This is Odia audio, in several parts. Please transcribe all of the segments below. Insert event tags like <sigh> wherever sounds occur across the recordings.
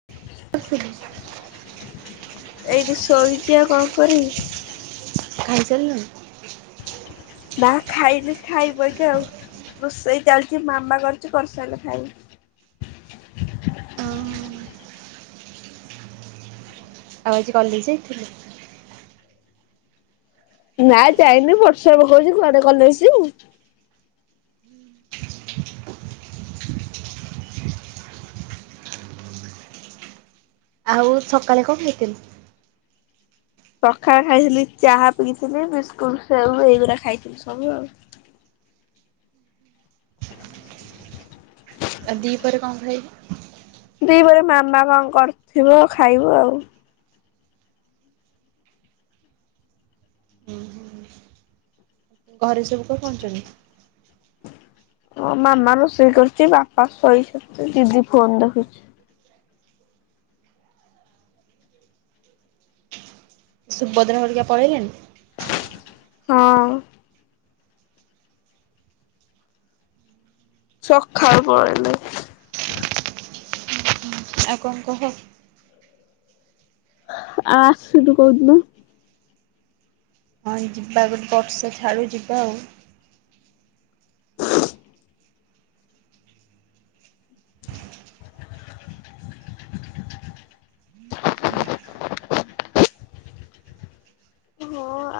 <inaudible> ଏଇଠି ଶୋଇଛି ଆଉ କଣ କରିବି। ଖାଇ ସାରିଲଣି? ନା ଖାଇନି ଖାଇବଇକି ଆଉ ରୋଷେଇ ଚାଲିଛି ମାମା କରଛି କରିସାରିଲେ ଖାଇବି। ଆଉ ଆଉ ଆଜି କଲେଜ ଯାଇଥିଲି। ନା ଯାଇନି ବର୍ଷା ପକଉଛି କୁଆଡେ କଲେଜ ଯିବୁ। ଆଉ ସକାଳେ କଣ ଖାଇଥିଲୁ? ସକାଳେ ଖାଇଥିଲି ଚାହା ପିଇଥିଲି ବିସ୍କୁଟ ସେଉ ଏଇଗୁଡା ଖାଇଥିଲି ସବୁ ଆଉ। ଆଉ ଦି ପହରେ କଣ ଖାଇବୁ। ଦି ପହରେ ମାମା କଣ କରିଥିବ ଖାଇବୁ ଆଉ। ହୁଁ ହ ଘରେ ସବୁ କଣ କରୁଛନ୍ତି। ମଁ ମାମା ରୋଷେଇ କରୁଛି ବାପା ଶୋଇଛନ୍ତି ଦିଦି ଫୋନ ଦେଖୁଛି। ସୁଭଦ୍ରା ହରିକା ପଳେଇଲେନି। ହଁ। ସକାଳୁ ପଳେଇଲେ। ଆଉ କଣ କୁହ। ଆ ଆସିଲୁ କଉ ଦିନ। ହଁ ଯିବା ଗୋଟେ ବର୍ଷା ଛାଡୁ ଯିବା ଆଉ। <inaudible> <inaudible>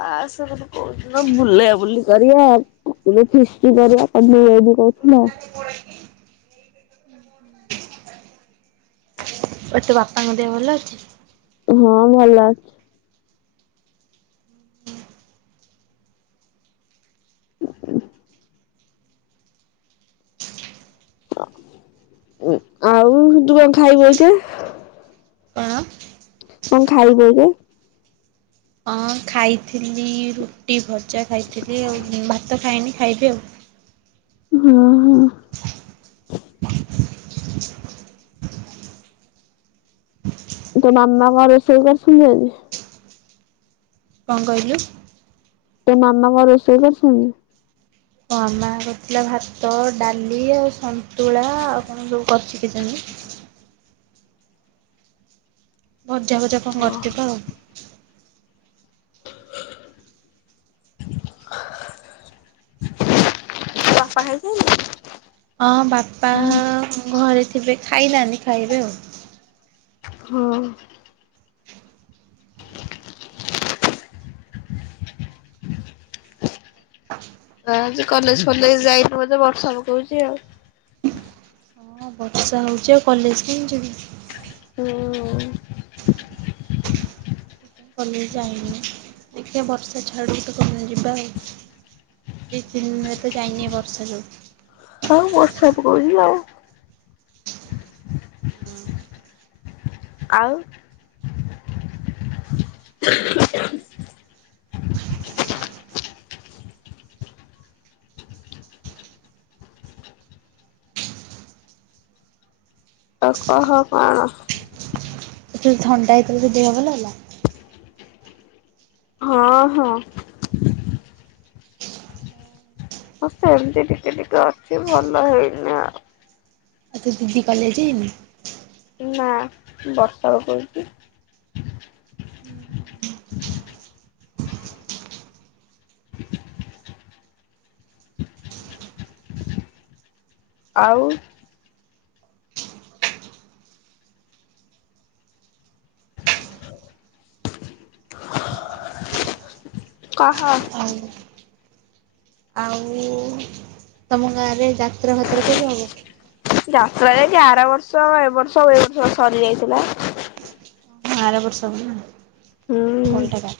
ଆସ। କହୁଥିଲ ବୁଲାବୁଲି କରିବା ପୁଣି ଫିଷ୍ଟି କରିବା <unintelligible> କହୁଥିଲା <inaudible> ଆଉ ତୋ ବାପାଙ୍କ ଦେହ ଭଲ ଅଛି। ହଁ ଭଲ ଅଛି। <inaudible> ଆଉ ତୁ କଣ ଖାଇବୁ ଏଇଖିଣା? କଣ? କଣ ଖାଇବୁ ଏଇଖିଣା? ହଁ ଖାଇଥିଲି ରୁଟି ଭଜା ଖାଇଥିଲି ଆଉ ଭାତ ଖାଇନି ଖାଇବି ଆଉ। ହୁଁ ଉଁ। ତୋ ମାମା କଣ ରୋଷେଇ କରିଛନ୍ତି ଆଜି? କଣ କହିଲୁ? ତୋ ମାମା କଣ ରୋଷେଇ କରିଛନ୍ତି? ମୋ ମାମା କରିଥିଲା ଭାତ ଡାଲି ଆଉ ସନ୍ତୁଳା ଆଉ କଣ ସବୁ କରଛି କେଜାଣି ଭଜା ଭଜା କଣ ହଁ କରିଚୁ କହ? ପାହାରି ସାଇଲୁଣି। ହଁ ବାପା ଘରେ ଥିବେ ଖାଇନାହାନ୍ତି ଖାଇବେ ଆଉ। ହଁ। ହଁ ଆଜି କଲେଜ ଫଲେଜ ଯାଇନୁ ବୋଧେ ବର୍ଷା ପକୋଉଚି ଆଉ। ହଁ ବର୍ଷା ହଉଛି ଆଉ କଲେଜ କେମିତି ଯିବି। ହୁଁ। କଲେଜ୍ ଯାଇନି ଦେଖିଆ ବର୍ଷା ଛାଡ଼ୁ ଗୋଟେ କୋଉଦିନ ଯିବା ଆଉ। ଦି ତିନି ଏ ତ ଯାଇନି ଏ ବର୍ଷା ଯୋଗୁଁ। ଆଉ ବର୍ଷା ପକୋଉଚି ଆଉ। ଆଉ। ହ ଆଉ କହ କଣ? ଯୋଉ ଥଣ୍ଡା ହେଇଥିଲା ତୋ ଦେହ ଭଲ ହେଲା। ହଁ ହଁ। ହଁ ସେମିତି ଟିକେ ଟିକେ ଅଛି ଭଲ ହେଇନି ଆଉ। ଆଉ ତୋ ଦିଦି କଲେଜ ଯାଇନି। ନା ବର୍ଷା ପକୋଉଚି। ହୁଁ। ଆଉ। କହ। ଆଉ। ଆଉ ତମ ଗାଁରେ ଯାତ୍ରା ଫାତ୍ରା କେବେ ହବ? ଯାତ୍ରା ଯାଇକି ଆର ବର୍ଷ ଏ ବର୍ଷ ଏ ବର୍ଷ ସରି ଯାଇଥିଲା। ଆରବର୍ଷ କୁ ନା ହୁଁ କୋଡ଼ିଏ ଟଙ୍କା।